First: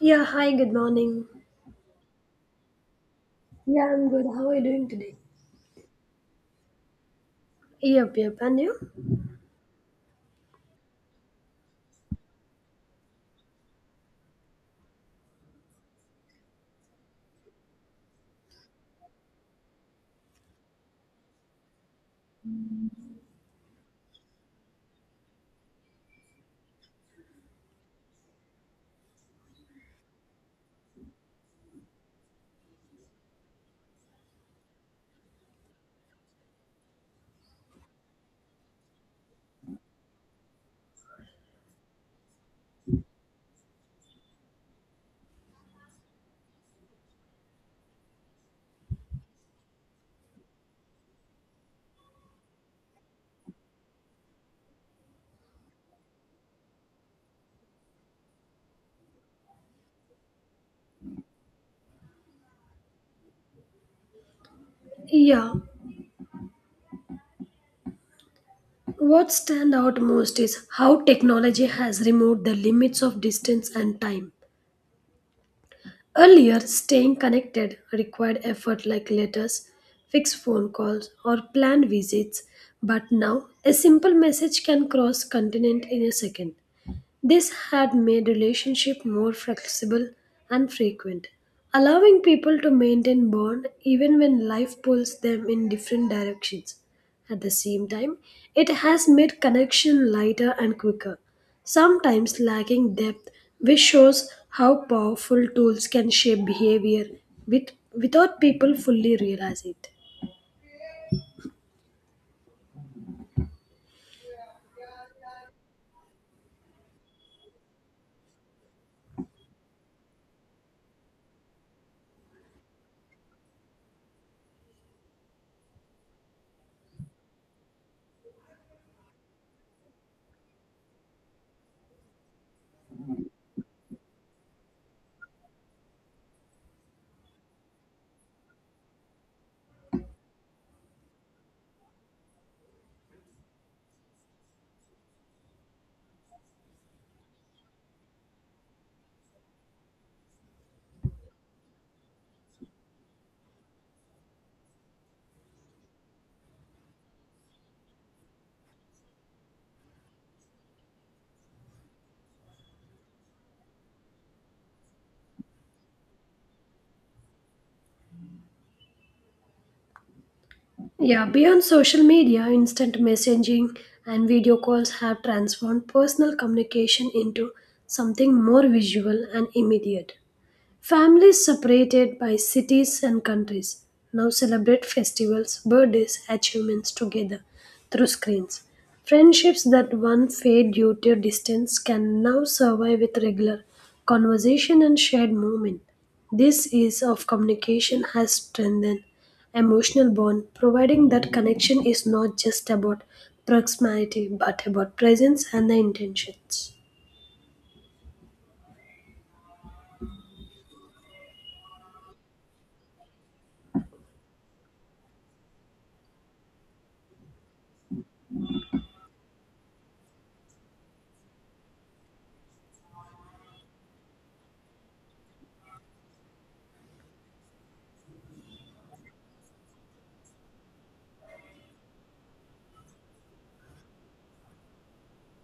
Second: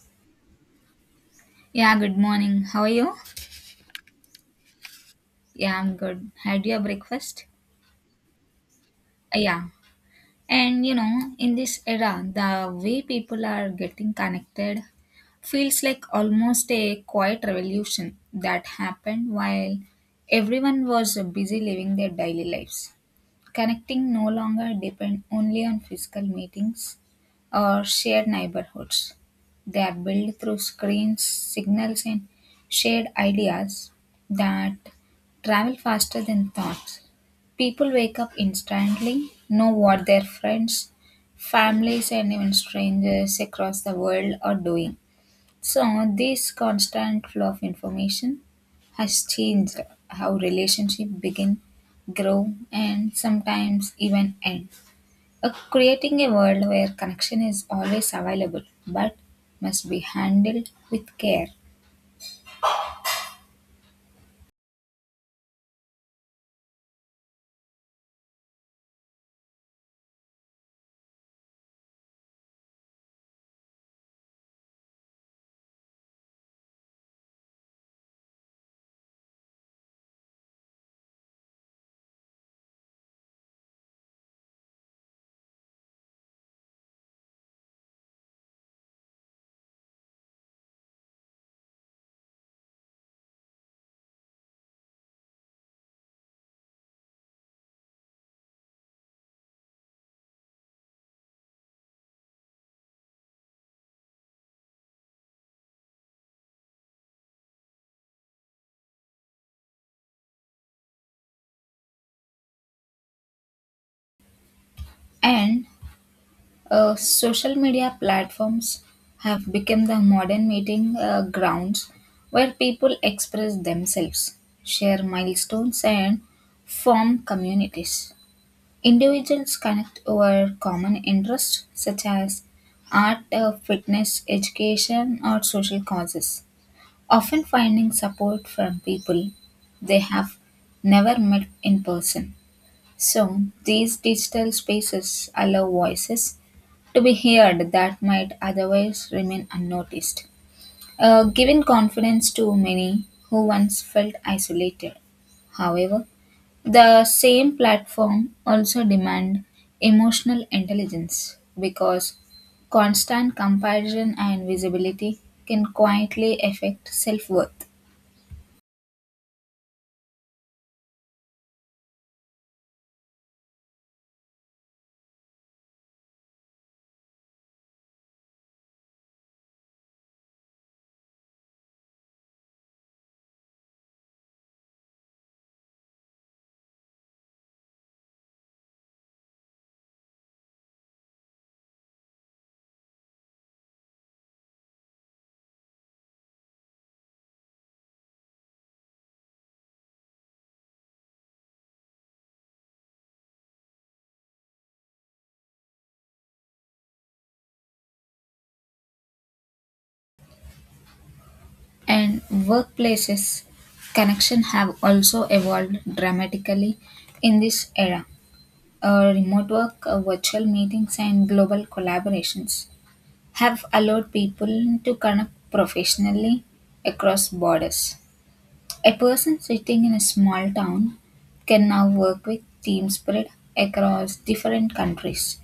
Yeah, hi, good morning. Yeah, good morning. How are you? Yeah, I'm good. How are you doing today? Yeah, I'm good. Had your breakfast? Yep, yep, and you? Yeah. And in this era, the way people are getting connected feels like almost a quiet revolution that happened while everyone was busy living their daily lives. Connecting no longer depend only on physical meetings or shared neighborhoods. They are built through screens, signals, and shared ideas that travel faster than thoughts. People wake up instantly, know what their friends, families, and even strangers across the world are doing. So, this constant flow of information has changed how relationships begin, grow, and sometimes even end. Creating a world where connection is always available but must be handled with care. Yeah, what stand out most is how technology has removed the limits of distance and time. Earlier, staying connected required effort like letters, fixed phone calls, or planned visits, but now a simple message can cross continent in a second. This had made relationship more flexible and frequent, allowing people to maintain bond even when life pulls them in different directions. At the same time, it has made connection lighter and quicker, sometimes lacking depth, which shows how powerful tools can shape behavior without people fully realize it. And social media platforms have become the modern meeting grounds where people express themselves, share milestones, and form communities. Individuals connect over common interests such as art, fitness, education, or social causes, often finding support from people they have never met in person. So, these digital spaces allow voices to be heard that might otherwise remain unnoticed, giving confidence to many who once felt isolated. However, the same platform also demand emotional intelligence because constant comparison and visibility can quietly affect self-worth. Yeah, beyond social media, instant messaging and video calls have transformed personal communication into something more visual and immediate. Families separated by cities and countries now celebrate festivals, birthdays, achievements together through screens. Friendships that once fade due to distance can now survive with regular conversation and shared movement. This ease of communication has strengthened emotional bond, providing that connection is not just about proximity but about presence and the intentions. And workplaces connection have also evolved dramatically in this era. Remote work, virtual meetings, and global collaborations have allowed people to connect professionally across borders. A person sitting in a small town can now work with team spread across different countries,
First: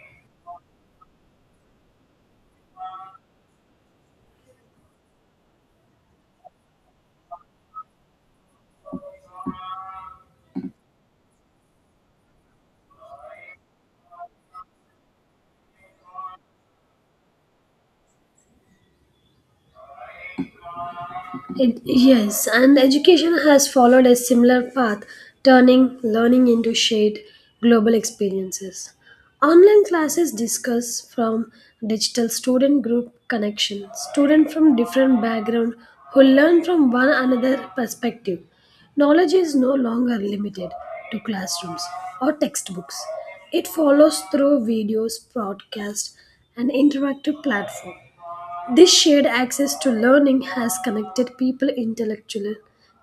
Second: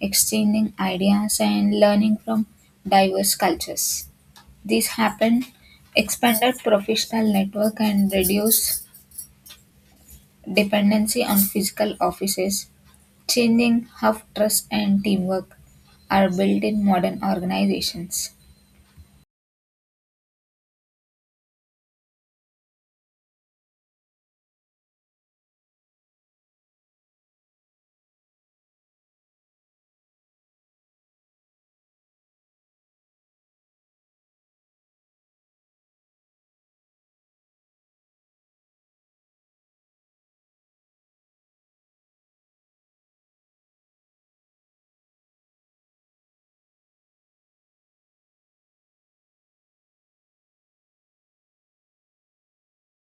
exchanging ideas and learning from diverse cultures. This happen expanded professional network and reduce dependency on physical offices, changing how trust and teamwork are built in modern organizations. Yes, and education has followed a similar path, turning learning into shared global experiences. Online classes discuss from digital student group connection, students from different background who learn from one another perspective. Knowledge is no longer limited to classrooms or textbooks. It follows through videos, podcasts, and interactive platform. This shared access to learning has connected people intellectually,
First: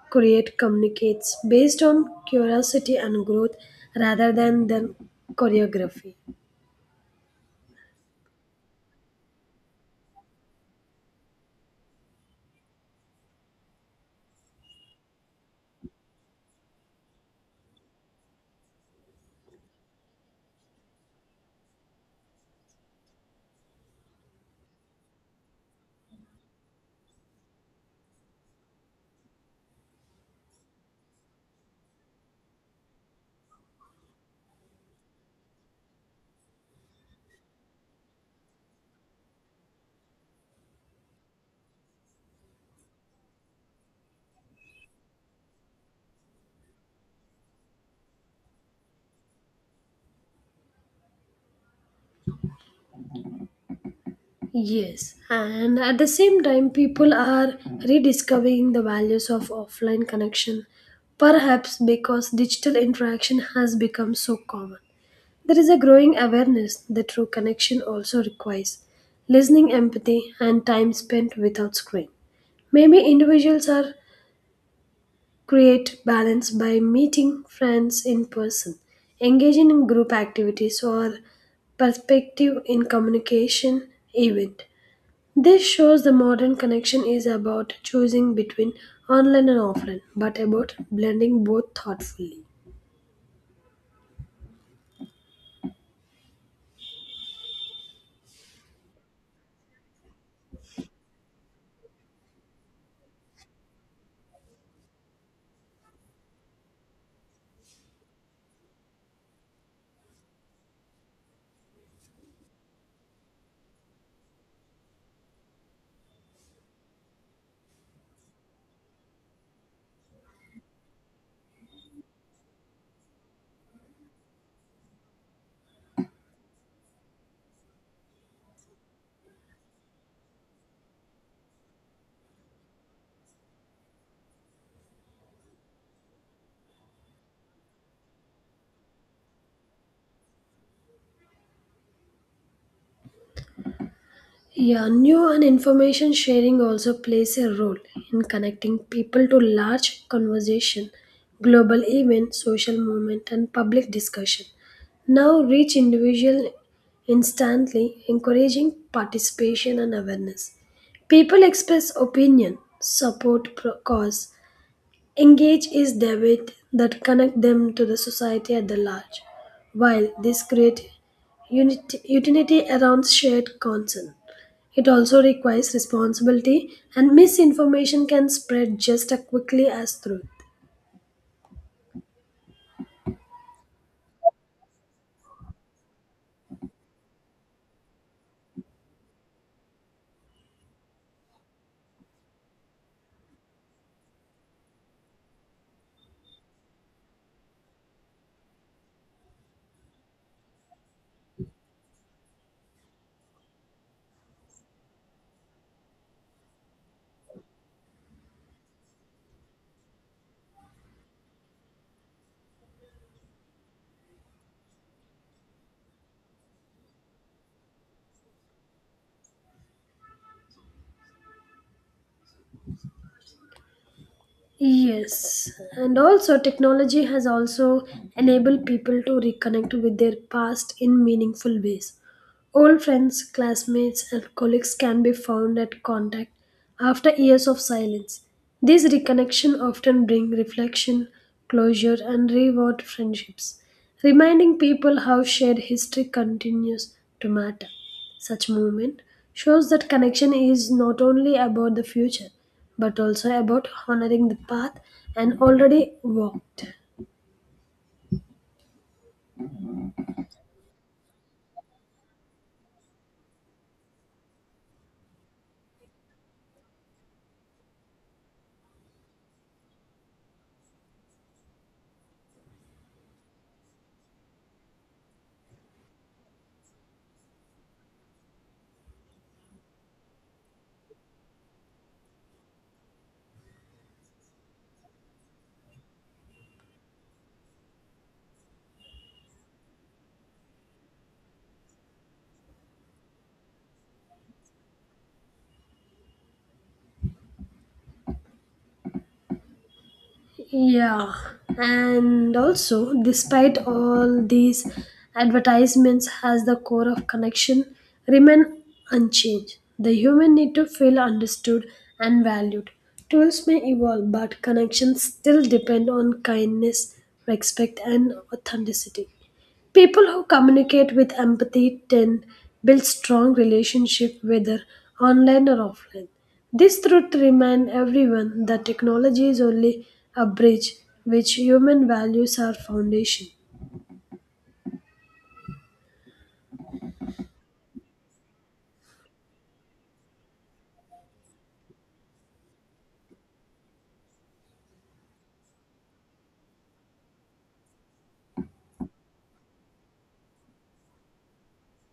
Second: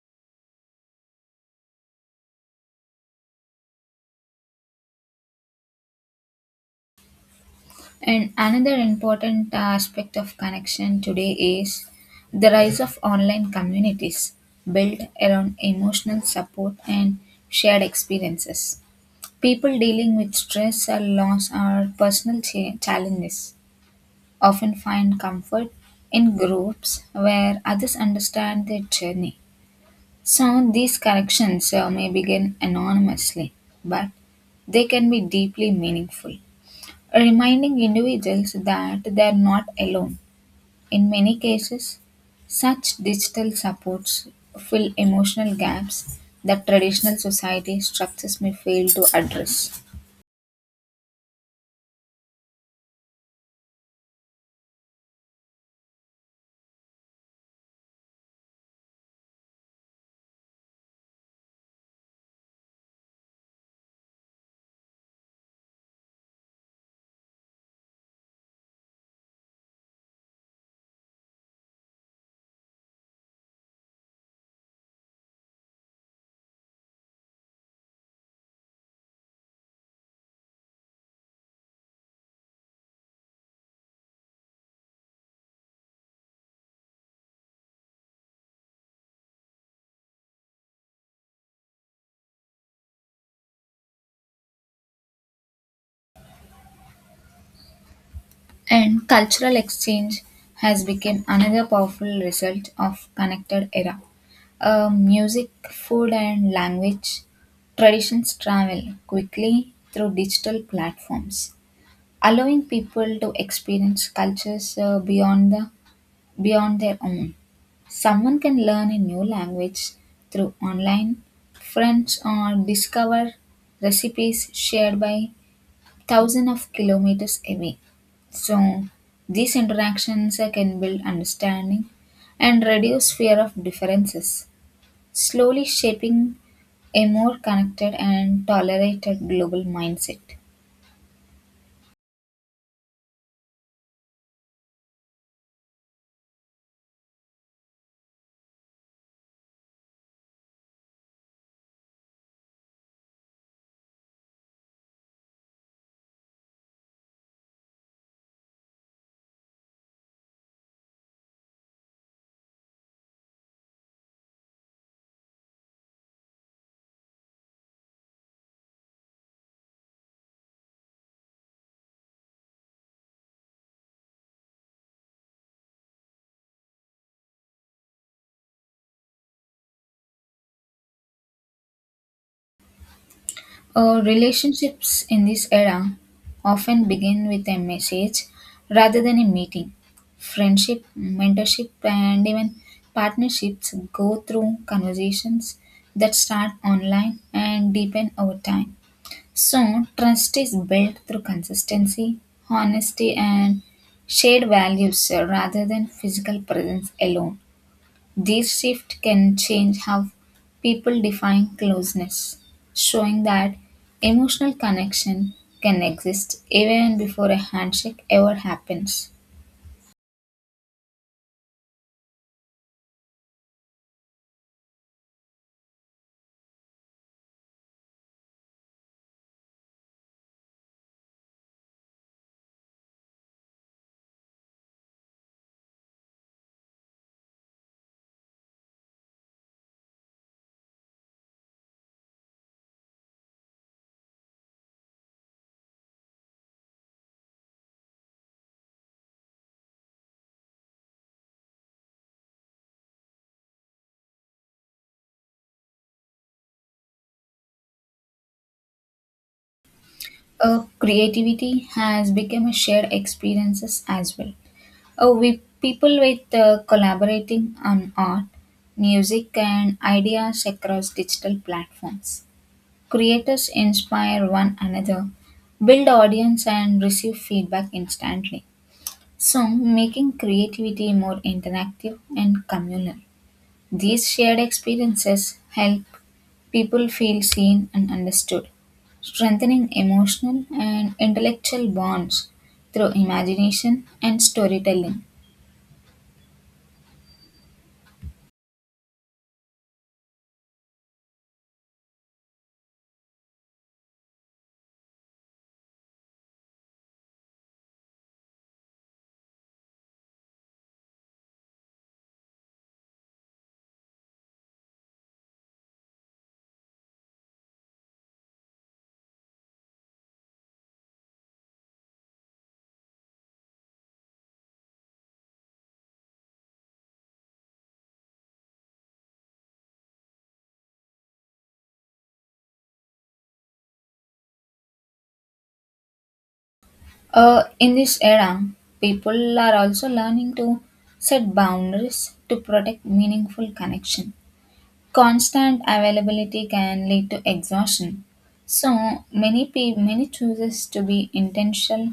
create communicates based on curiosity and growth rather than the choreography. And another important aspect of connection today is the rise of online communities built around emotional support and shared experiences. People dealing with stress or loss or personal challenges often find comfort in groups where others understand their journey. So, these connections may begin anonymously, but they can be deeply meaningful reminding individuals that they are not alone. In many cases, such digital supports fill emotional gaps that traditional society structures may fail to address. Yes, and at the same time, people are rediscovering the values of offline connection, perhaps because digital interaction has become so common. There is a growing awareness that true connection also requires listening, empathy, and time spent without screen. Maybe individuals are create balance by meeting friends in person, engaging in group activities, or perspective in communication event. This shows the modern connection is about choosing between online and offline, but about blending both thoughtfully. And cultural exchange has become another powerful result of connected era. Music, food, and language traditions travel quickly through digital platforms, allowing people to experience cultures beyond their own. Someone can learn a new language through online friends or discover recipes shared by thousands of kilometers away. So, these interactions can build understanding and reduce fear of differences, slowly shaping a more connected and tolerated global mindset. Yeah, new and information sharing also plays a role in connecting people to large conversation, global event, social movement, and public discussion. Now reach individual instantly, encouraging participation and awareness. People express opinion, support cause, engage is the with that connect them to the society at the large, while this create unity around shared concern. It also requires responsibility, and misinformation can spread just as quickly as truth. Relationships in this era often begin with a message rather than a meeting. Friendship, mentorship, and even partnerships go through conversations that start online and deepen over time. So, trust is built through consistency, honesty, and shared values rather than physical presence alone. This shift can change how people define closeness, showing that emotional connection can exist even before a handshake ever happens. Yes, and also technology has also enabled people to reconnect with their past in meaningful ways. Old friends, classmates, and colleagues can be found at contact after years of silence. These reconnection often bring reflection, closure, and reward friendships, reminding people how shared history continues to matter. Such movement shows that connection is not only about the future but also about honoring the path and already walked. Creativity has become a shared experiences as well. We people with collaborating on art, music, and ideas across digital platforms. Creators inspire one another, build audience, and receive feedback instantly. Song, making creativity more interactive and communal. These shared experiences help people feel seen and understood, strengthening emotional and intellectual bonds through imagination and storytelling. Yeah, and also, despite all these advertisements, has the core of connection remain unchanged. The human need to feel understood and valued. Tools may evolve, but connections still depend on kindness, respect, and authenticity. People who communicate with empathy tend build strong relationship whether online or offline. This truth remind everyone that technology is only a bridge which human values are foundation. In this era, people are also learning to set boundaries to protect meaningful connection. Constant availability can lead to exhaustion, so many chooses to be intentional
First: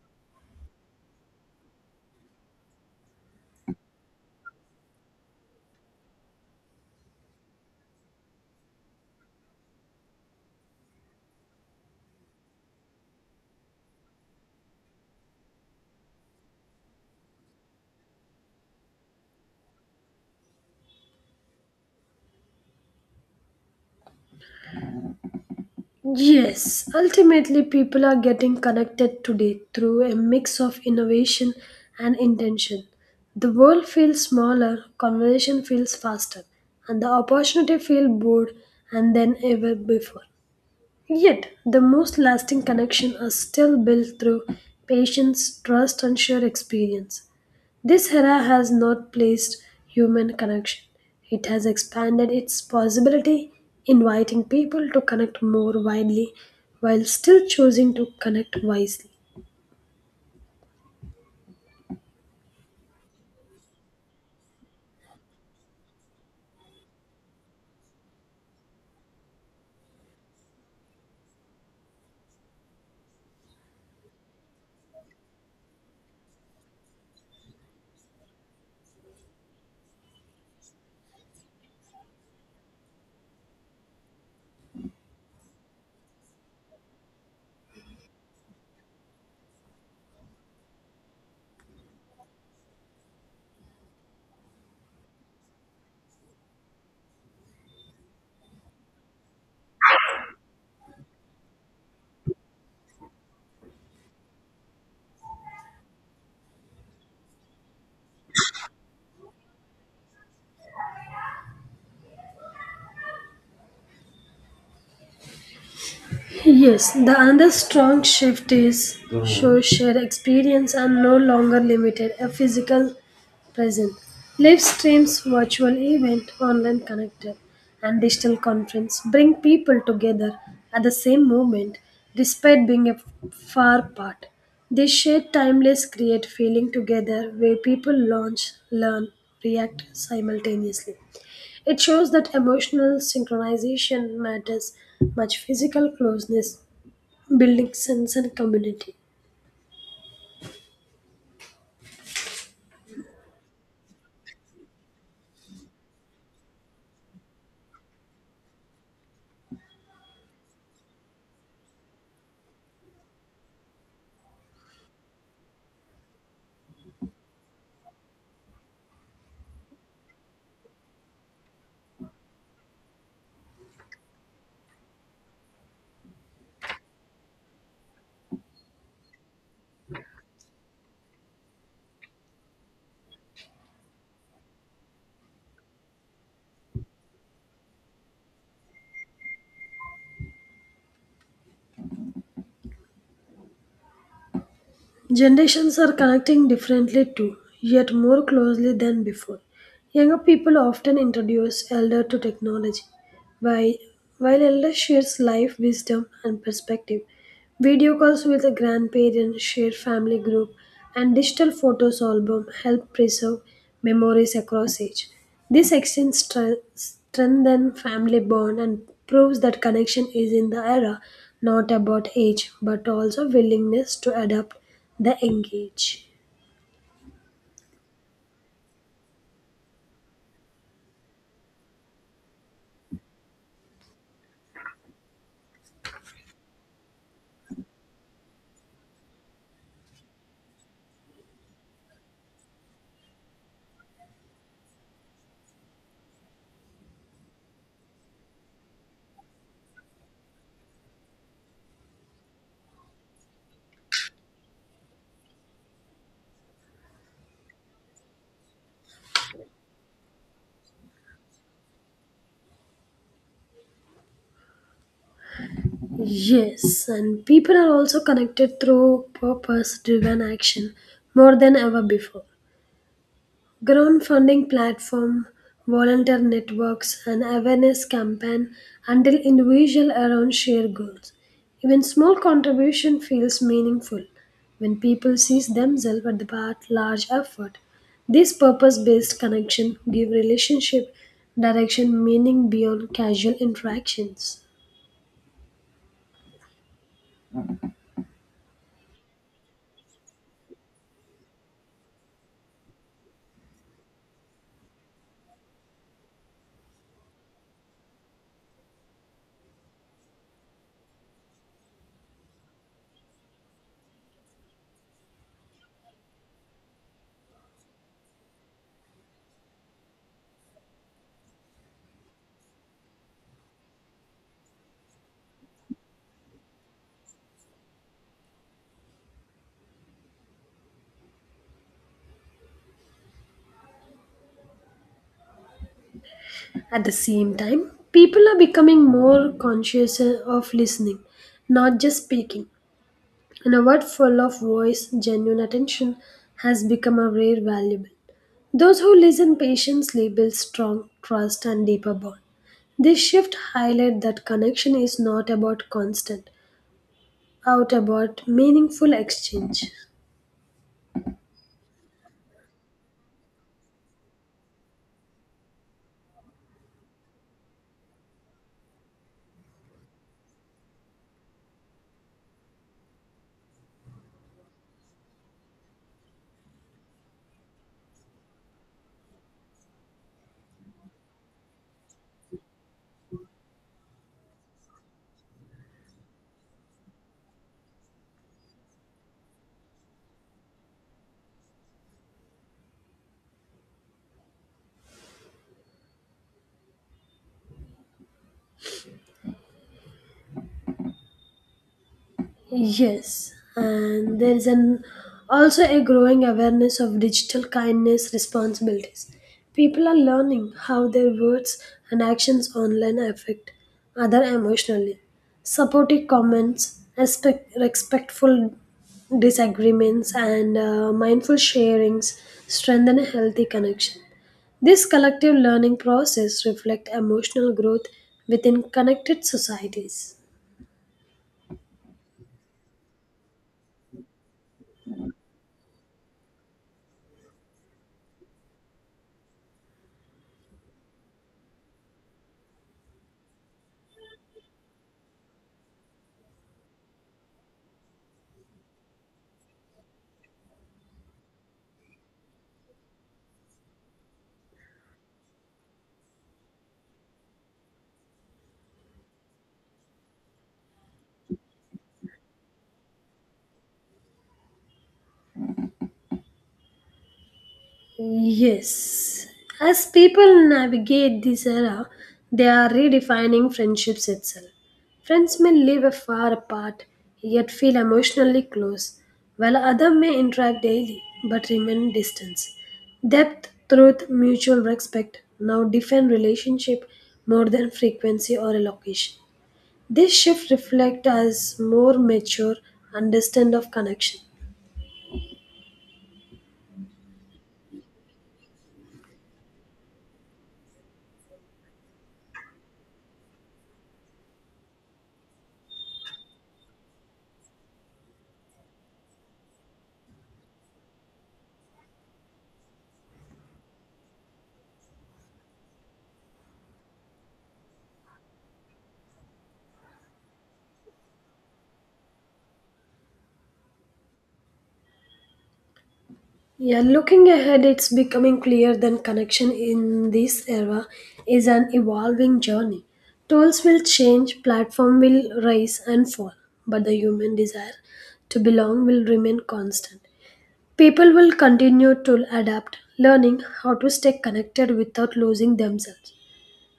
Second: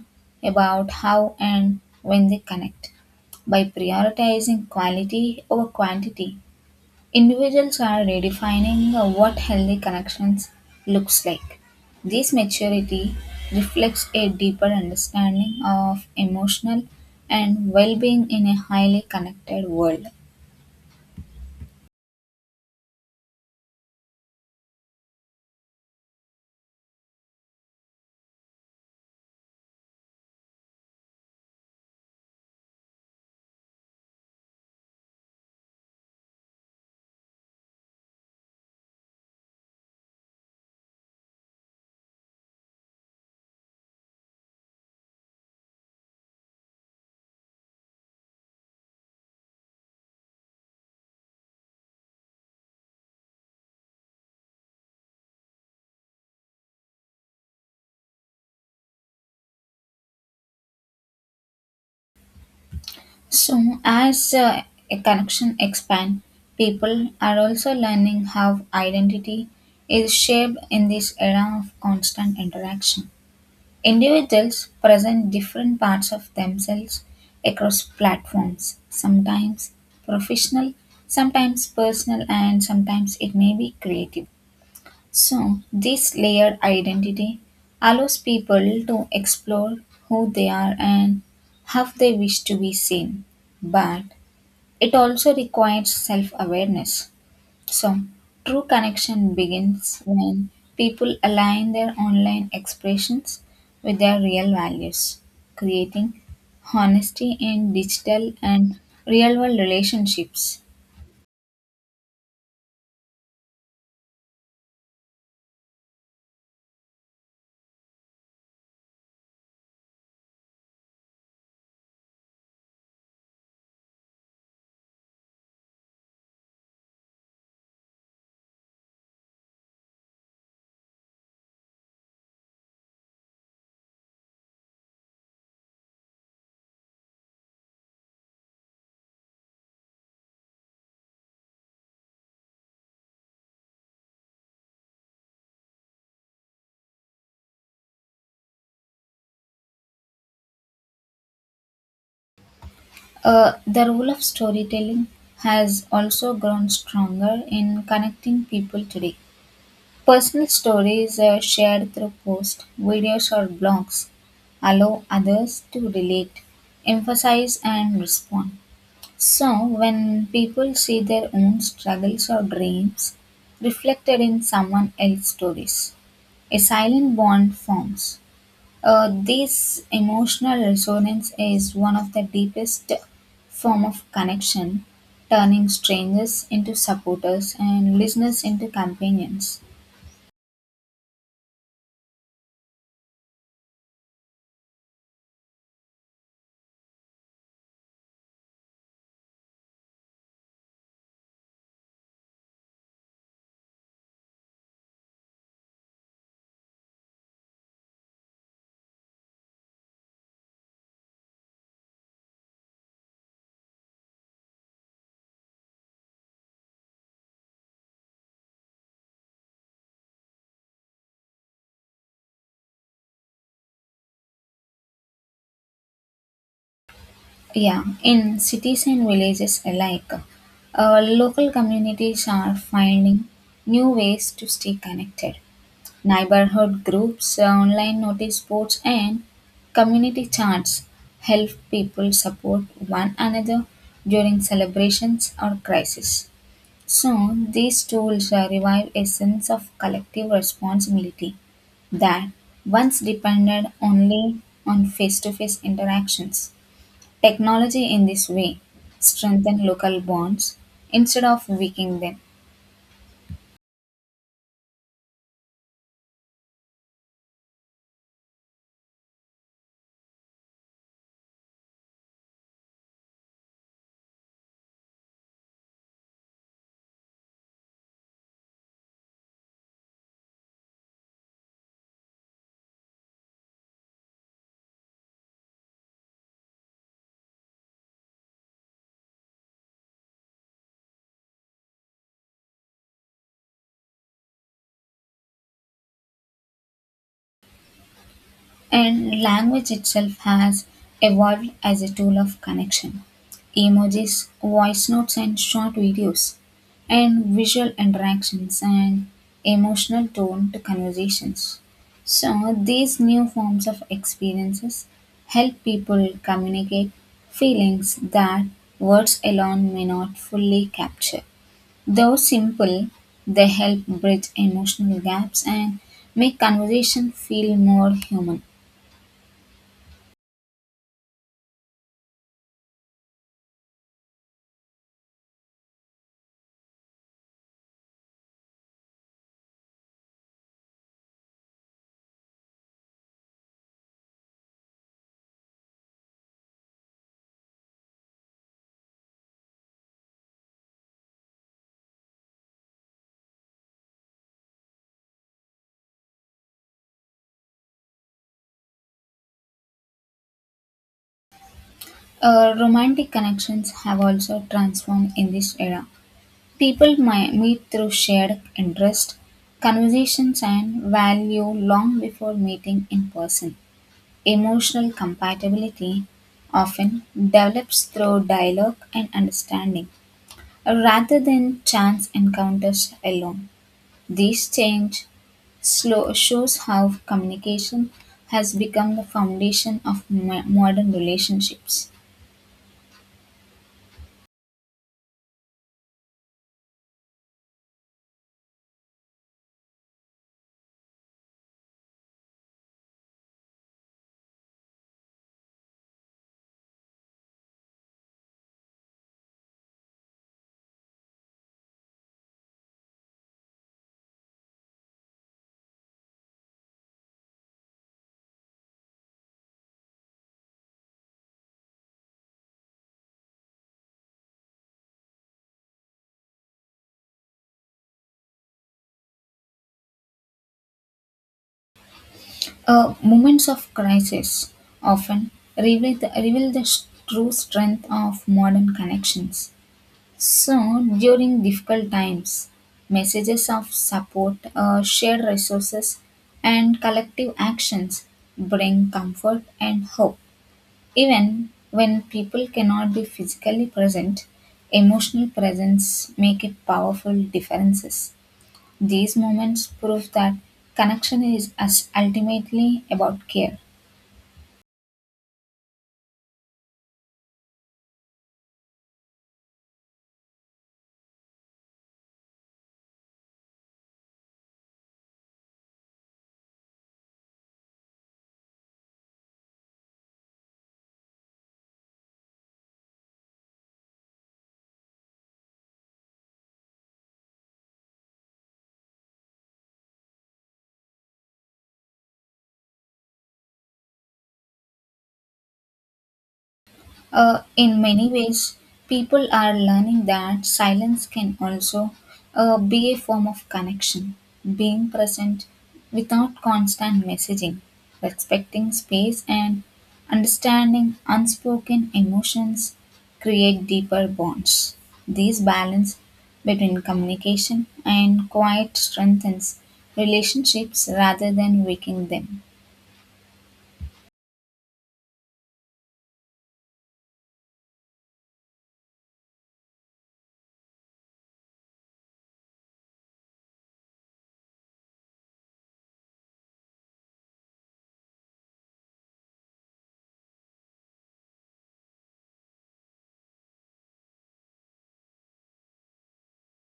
about how and when they connect by prioritizing quality over quantity. Individuals are redefining what healthy connections looks like. This maturity reflects a deeper understanding of emotional and well-being in a highly connected world. Yes, ultimately people are getting connected today through a mix of innovation and intention. The world feels smaller, conversation feels faster, and the opportunity feel bored and than ever before. Yet, the most lasting connections are still built through patience, trust, and shared experience. This era has not placed human connection, it has expanded its possibility, inviting people to connect more widely while still choosing to connect wisely. So, as a connection expand, people are also learning how identity is shaped in this era of constant interaction. Individuals present different parts of themselves across platforms, sometimes professional, sometimes personal, and sometimes it may be creative. So, this layered identity allows people to explore who they are and how they wish to be seen. But it also requires self awareness. So, true connection begins when people align their online expressions with their real values, creating honesty in digital and real world relationships. Yes, the another strong shift is show shared experience are no longer limited a physical presence. Live streams, virtual event, online connected, and digital conference bring people together at the same moment despite being a far apart. They share timeless create feeling together where people launch, learn, react simultaneously. It shows that emotional synchronization matters much physical closeness, building sense and community. The role of storytelling has also grown stronger in connecting people today. Personal stories are shared through posts, videos, or blogs. Allow others to relate, emphasize, and respond. So, when people see their own struggles or dreams reflected in someone else's stories, a silent bond forms. This emotional resonance is one of the deepest form of connection, turning strangers into supporters and listeners into companions. Generations are connecting differently too, yet more closely than before. Younger people often introduce elder to technology, while, while elder shares life wisdom and perspective. Video calls with a grandparent, shared family group, and digital photos album help preserve memories across age. This exchange strengthens family bond and proves that connection is in the era not about age but also willingness to adapt the engage. Yeah, in cities and villages alike, local communities are finding new ways to stay connected. Neighborhood groups, online notice boards, and community chants help people support one another during celebrations or crises. So, these tools revive a sense of collective responsibility that once depended only on face to face interactions. Technology in this way strengthens local bonds instead of weakening them. Yes, and people are also connected through purpose driven action more than ever before. Crowdfunding platform, volunteer networks, and awareness campaign until individual around shared goals. Even small contribution feels meaningful when people see themselves at the part large effort. This purpose-based connection give relationship direction meaning beyond casual interactions. And language itself has evolved as a tool of connection. Emojis, voice notes, and short videos, and visual interactions and emotional tone to conversations. So, these new forms of experiences help people communicate feelings that words alone may not fully capture. Though simple, they help bridge emotional gaps and make conversation feel more human. At the same time, people are becoming more conscious of listening, not just speaking. In a world full of voice, genuine attention has become a rare valuable. Those who listen patiently build strong trust and deeper bond. This shift highlights that connection is not about constant, out about meaningful exchange. Romantic connections have also transformed in this era. People meet through shared interest, conversations, and value long before meeting in person. Emotional compatibility often develops through dialogue and understanding rather than chance encounters alone. This change slow, shows how communication has become the foundation of modern relationships. Yes, and there is an also a growing awareness of digital kindness responsibilities. People are learning how their words and actions online affect other emotionally. Supportive comments, respectful disagreements, and mindful sharings strengthen a healthy connection. This collective learning process reflects emotional growth within connected societies. Moments of crisis often reveal the true strength of modern connections. So, during difficult times, messages of support, shared resources, and collective actions bring comfort and hope. Even when people cannot be physically present, emotional presence make a powerful differences. These moments prove that connection is as ultimately about care. Yes. As people navigate this era, they are redefining friendships itself. Friends may live far apart, yet feel emotionally close, while others may interact daily but remain distant. Depth, truth, mutual respect now define relationship more than frequency or location. This shift reflects as more mature understand of connection. In many ways, people are learning that silence can also be a form of connection, being present without constant messaging, respecting space, and understanding unspoken emotions create deeper bonds. This balance between communication and quiet strengthens relationships rather than weakening them. Yeah, looking ahead, it's becoming clear that connection in this era is an evolving journey. Tools will change, platform will rise and fall, but the human desire to belong will remain constant. People will continue to adapt, learning how to stay connected without losing themselves.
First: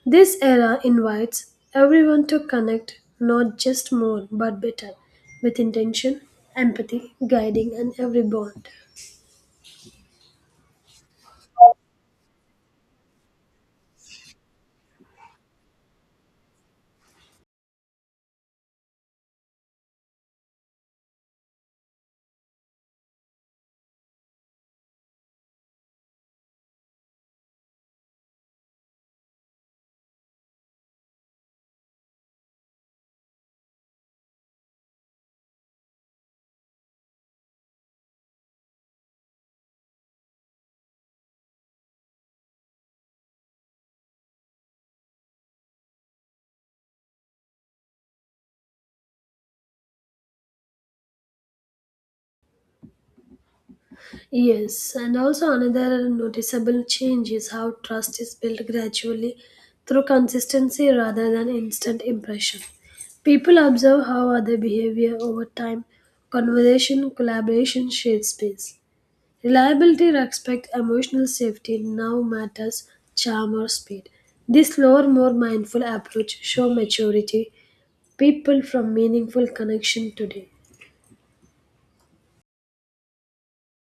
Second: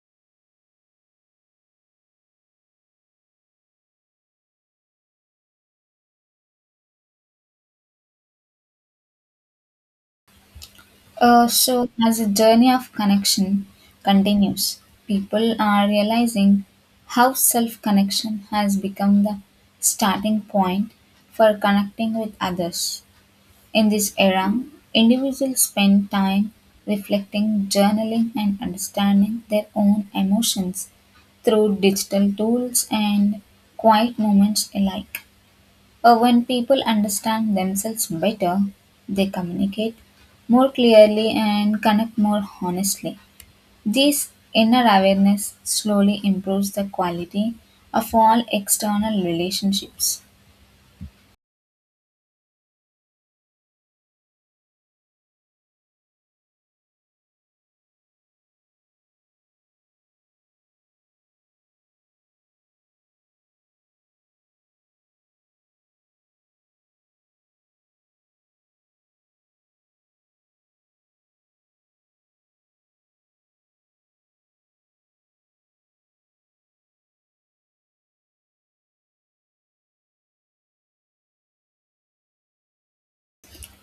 This era invites everyone to connect not just more but better, with intention, empathy, guiding, and every bond. So, as a journey of connection continues, people are realizing how self connection has become the starting point for connecting with others. In this era, individuals spend time reflecting, journaling, and understanding their own emotions through digital tools and quiet moments alike. When people understand themselves better, they communicate more clearly and connect more honestly. This inner awareness slowly improves the quality of all external relationships. Yes, and also another noticeable change is how trust is built gradually through consistency rather than instant impression. People observe how other behavior over time, conversation, collaboration, shared space. Reliability, respect, emotional safety now matters charm or speed. This slower, more mindful approach show maturity people from meaningful connection today.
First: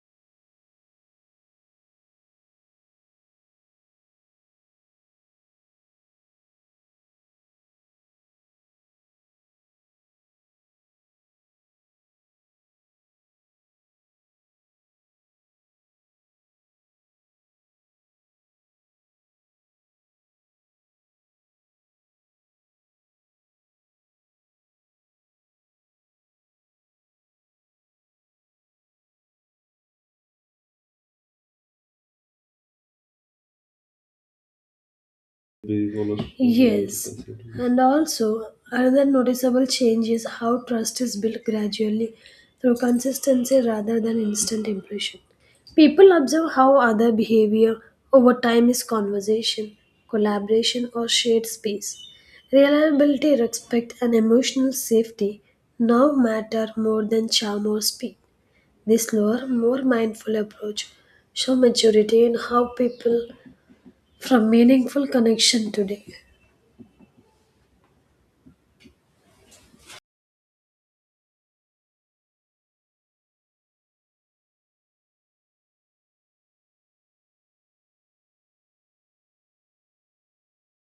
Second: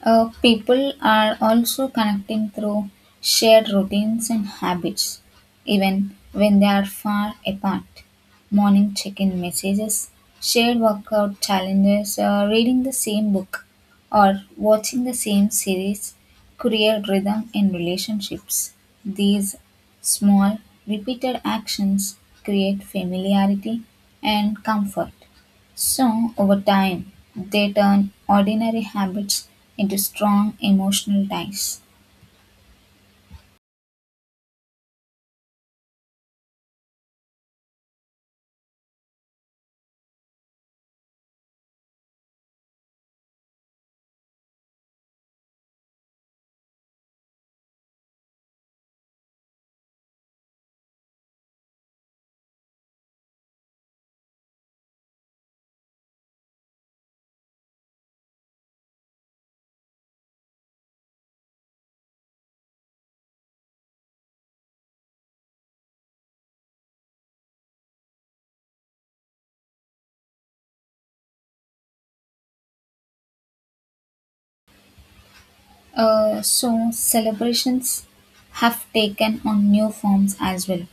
People are also connecting through shared routines and habits, even when they are far apart. Morning check in messages, shared workout challenges, reading the same book, or watching the same series create rhythm in relationships. These small, repeated actions create familiarity and comfort. So, over time, they turn ordinary habits into strong emotional ties. Yes, and also another noticeable change is how trust is built gradually through consistency rather than instant impression. People observe how other behavior over time is conversation, collaboration, or shared space. Reliability, respect, and emotional safety now matter more than charm or speed. This slower, more mindful approach show maturity in how people from meaningful connection today. So, celebrations have taken on new forms as well.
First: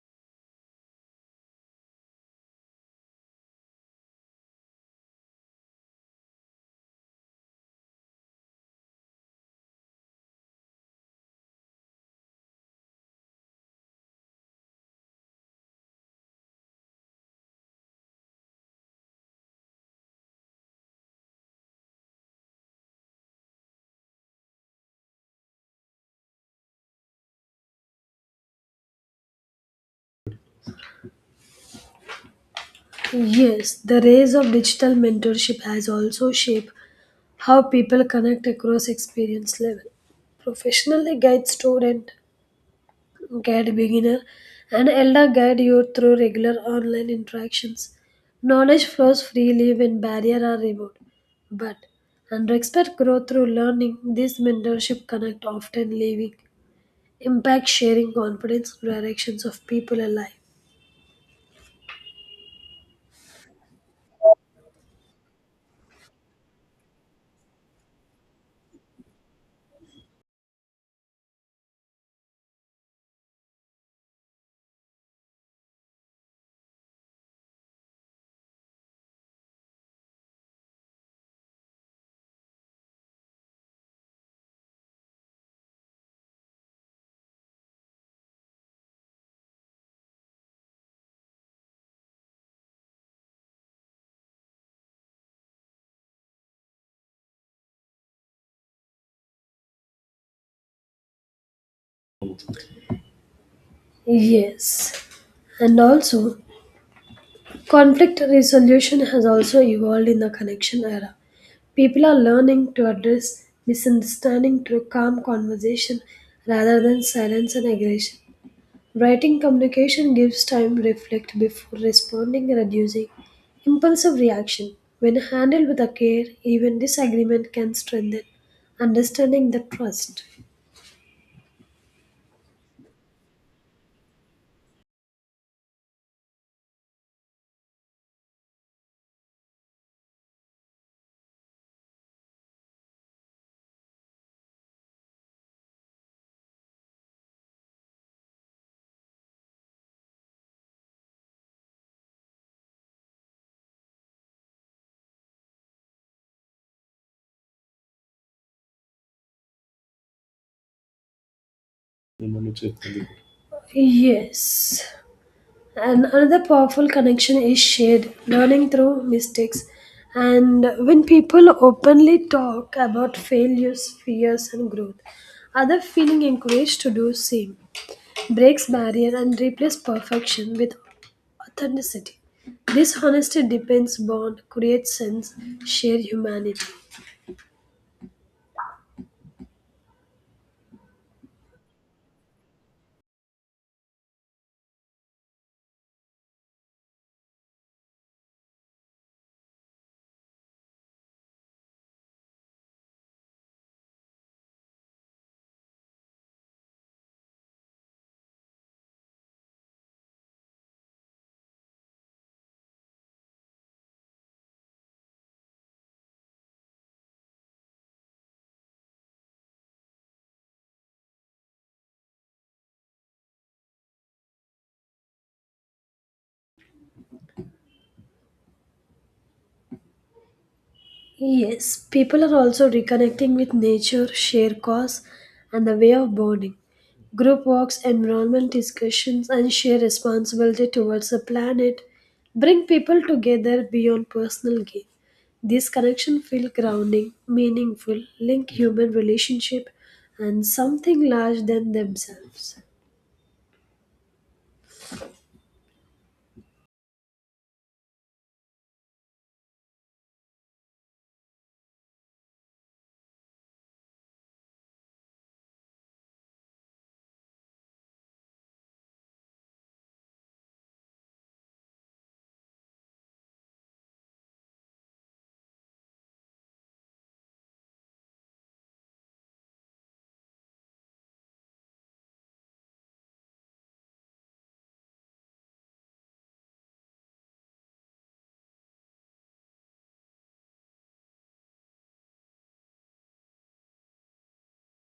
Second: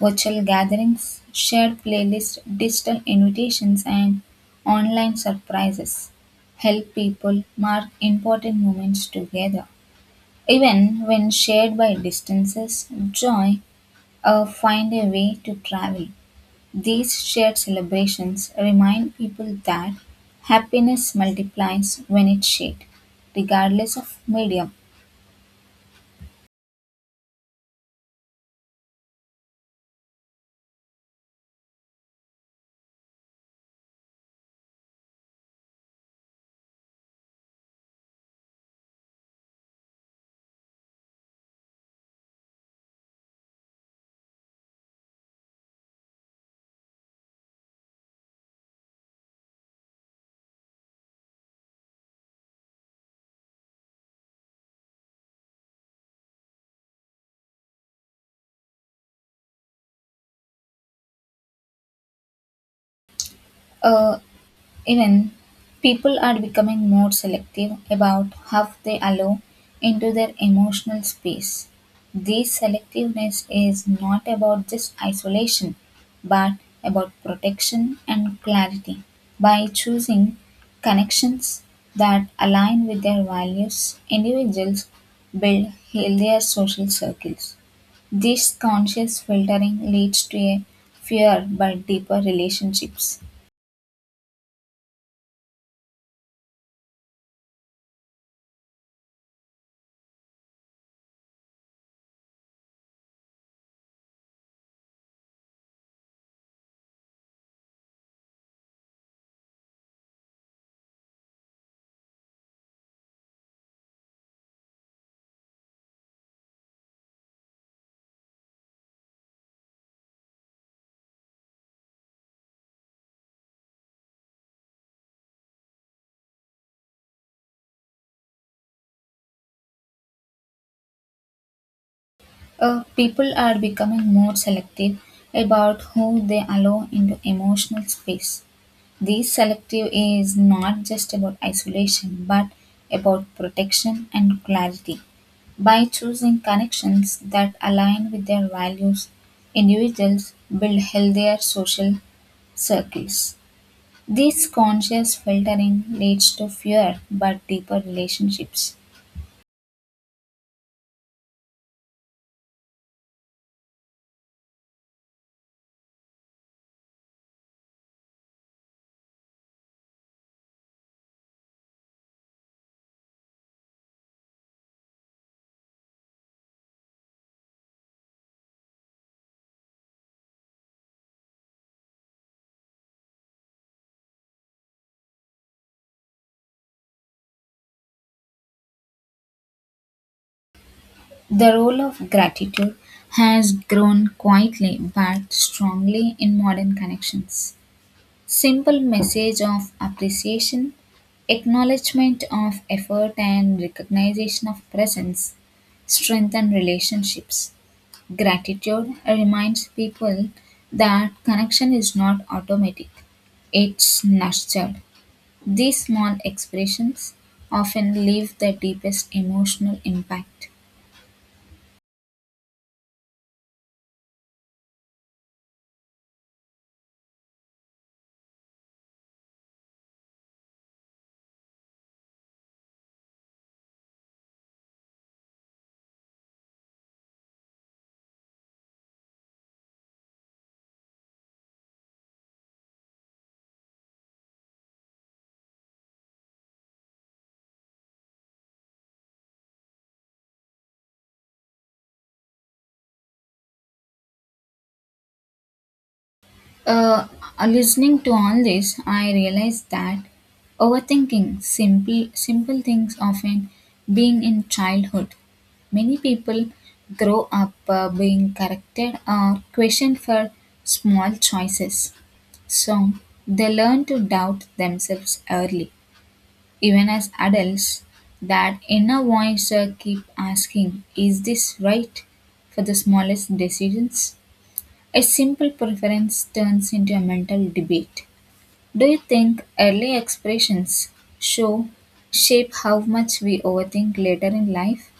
Virtual gatherings, shared playlists, digital invitations, and online surprises help people mark important moments together. Even when shared by distances, joy find a way to travel. These shared celebrations remind people that happiness multiplies when it's shared, regardless of medium. Yes, the rise of digital mentorship has also shaped how people connect across experience level. Professionally guide student, guide beginner, and elder guide youth through regular online interactions. Knowledge flows freely when barriers are removed. But under expert growth through learning, this mentorship connect often leaving impact sharing confidence directions of people alive. Uh, Even people are becoming more selective about how they allow into their emotional space. This selectiveness is not about just isolation, but about protection and clarity. By choosing connections that align with their values, individuals build healthier social circles. This conscious filtering leads to a fewer but deeper relationships. Yes, and also conflict resolution has also evolved in the connection era. People are learning to address misunderstanding through calm conversation rather than silence and aggression. Writing communication gives time to reflect before responding, reducing impulsive reaction. When handled with a care, even disagreement can strengthen understanding the trust. People are becoming more selective about who they allow into emotional space. This selective is not just about isolation but about protection and clarity. By choosing connections that align with their values, individuals build healthier social circles. This conscious filtering leads to fewer but deeper relationships. Yes. And another powerful connection is shared learning through mistakes. And when people openly talk about failures, fears, and growth, other feeling encouraged to do same breaks barrier and replace perfection with authenticity. This honesty deepens bond, creates sense, share humanity. The role of gratitude has grown quietly but strongly in modern connections. Simple message of appreciation, acknowledgement of effort and recognition of presence strengthen relationships. Gratitude reminds people that connection is not automatic. It's nurtured. These small expressions often leave the deepest emotional impact. Yes, people are also reconnecting with nature, share cause, and the way of bonding. Group walks, environment discussions, and share responsibility towards the planet bring people together beyond personal gain. This connection feels grounding, meaningful, link human relationship and something larger than themselves. Uh, listening to all this, I realized that overthinking simple things often being in childhood. Many people grow up being corrected or questioned for small choices, so they learn to doubt themselves early. Even as adults, that inner voice keep asking, "Is this right?" for the smallest decisions. A simple preference turns into a mental debate. Do you think early expressions show shape how much we overthink later in life?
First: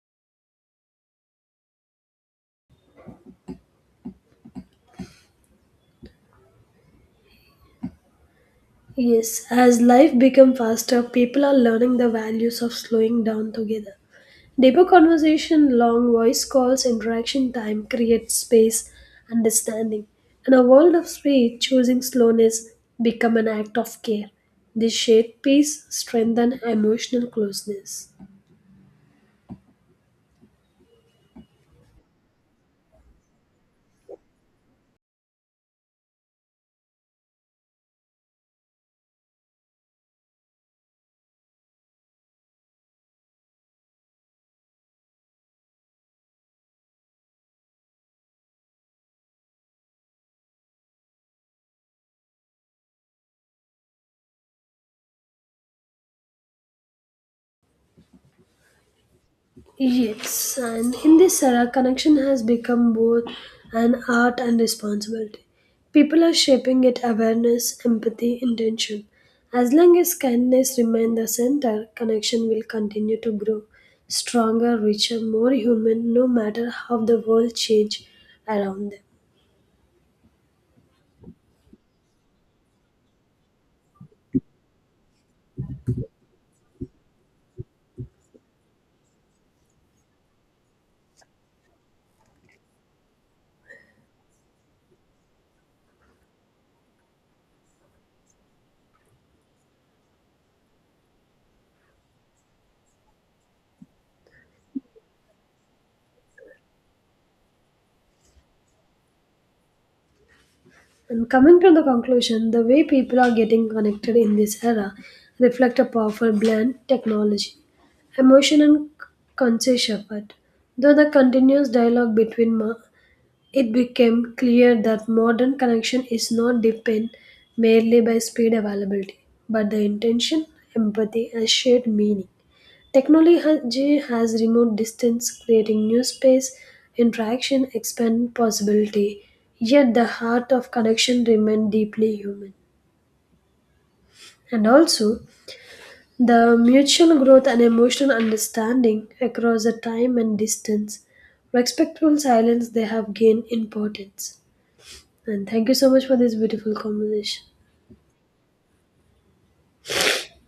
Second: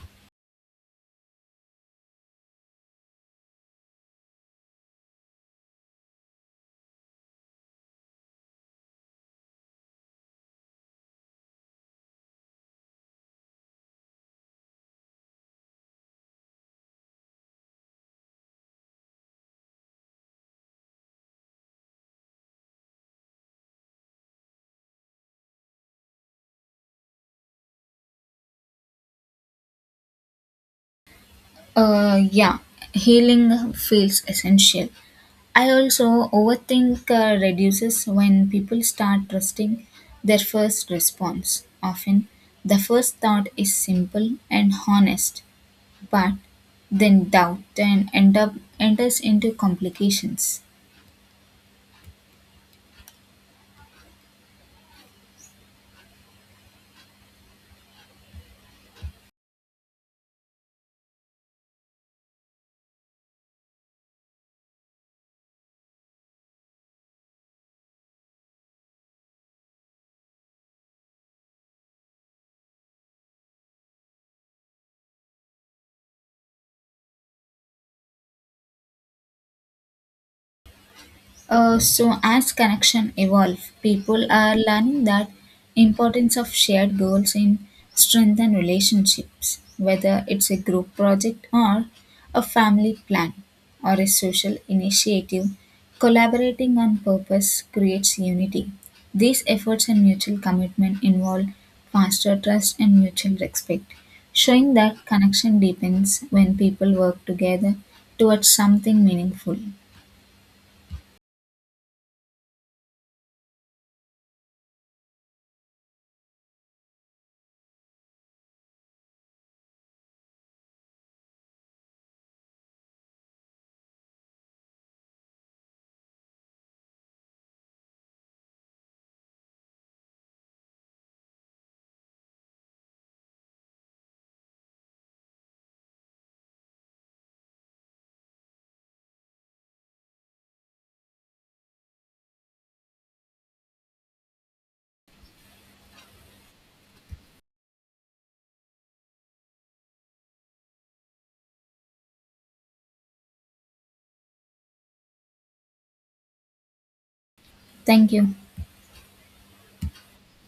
Yes, as life becomes faster, people are learning the values of slowing down together. Deeper conversation, long voice calls, interaction time creates space, understanding. In a world of speed, choosing slowness become an act of care. This shape peace, strengthen emotional closeness. Yeah, healing feels essential. I also overthink reduces when people start trusting their first response. Often, the first thought is simple and honest, but then doubt and end up enters into complications. Yes, and in this era, connection has become both an art and responsibility. People are shaping it awareness, empathy, intention. As long as kindness remains the center, connection will continue to grow stronger, richer, more human, no matter how the world changes around them. So as connection evolve, people are learning that importance of shared goals in strengthen relationships, whether it's a group project or a family plan or a social initiative. Collaborating on purpose creates unity. These efforts and mutual commitment involve faster trust and mutual respect, showing that connection deepens when people work together towards something meaningful. And coming to the conclusion, the way people are getting connected in this era reflect a powerful blend technology, emotion and conscious effort. Though the continuous dialogue between it became clear that modern connection is not dependent merely by speed availability, but the intention, empathy and shared meaning. Technology has removed distance, creating new space, interaction, expand possibility. Yet the heart of connection remains deeply human. And also, the mutual growth and emotional understanding across the time and distance, respectful silence, they have gained importance. And thank you so much for this beautiful conversation. Thank you.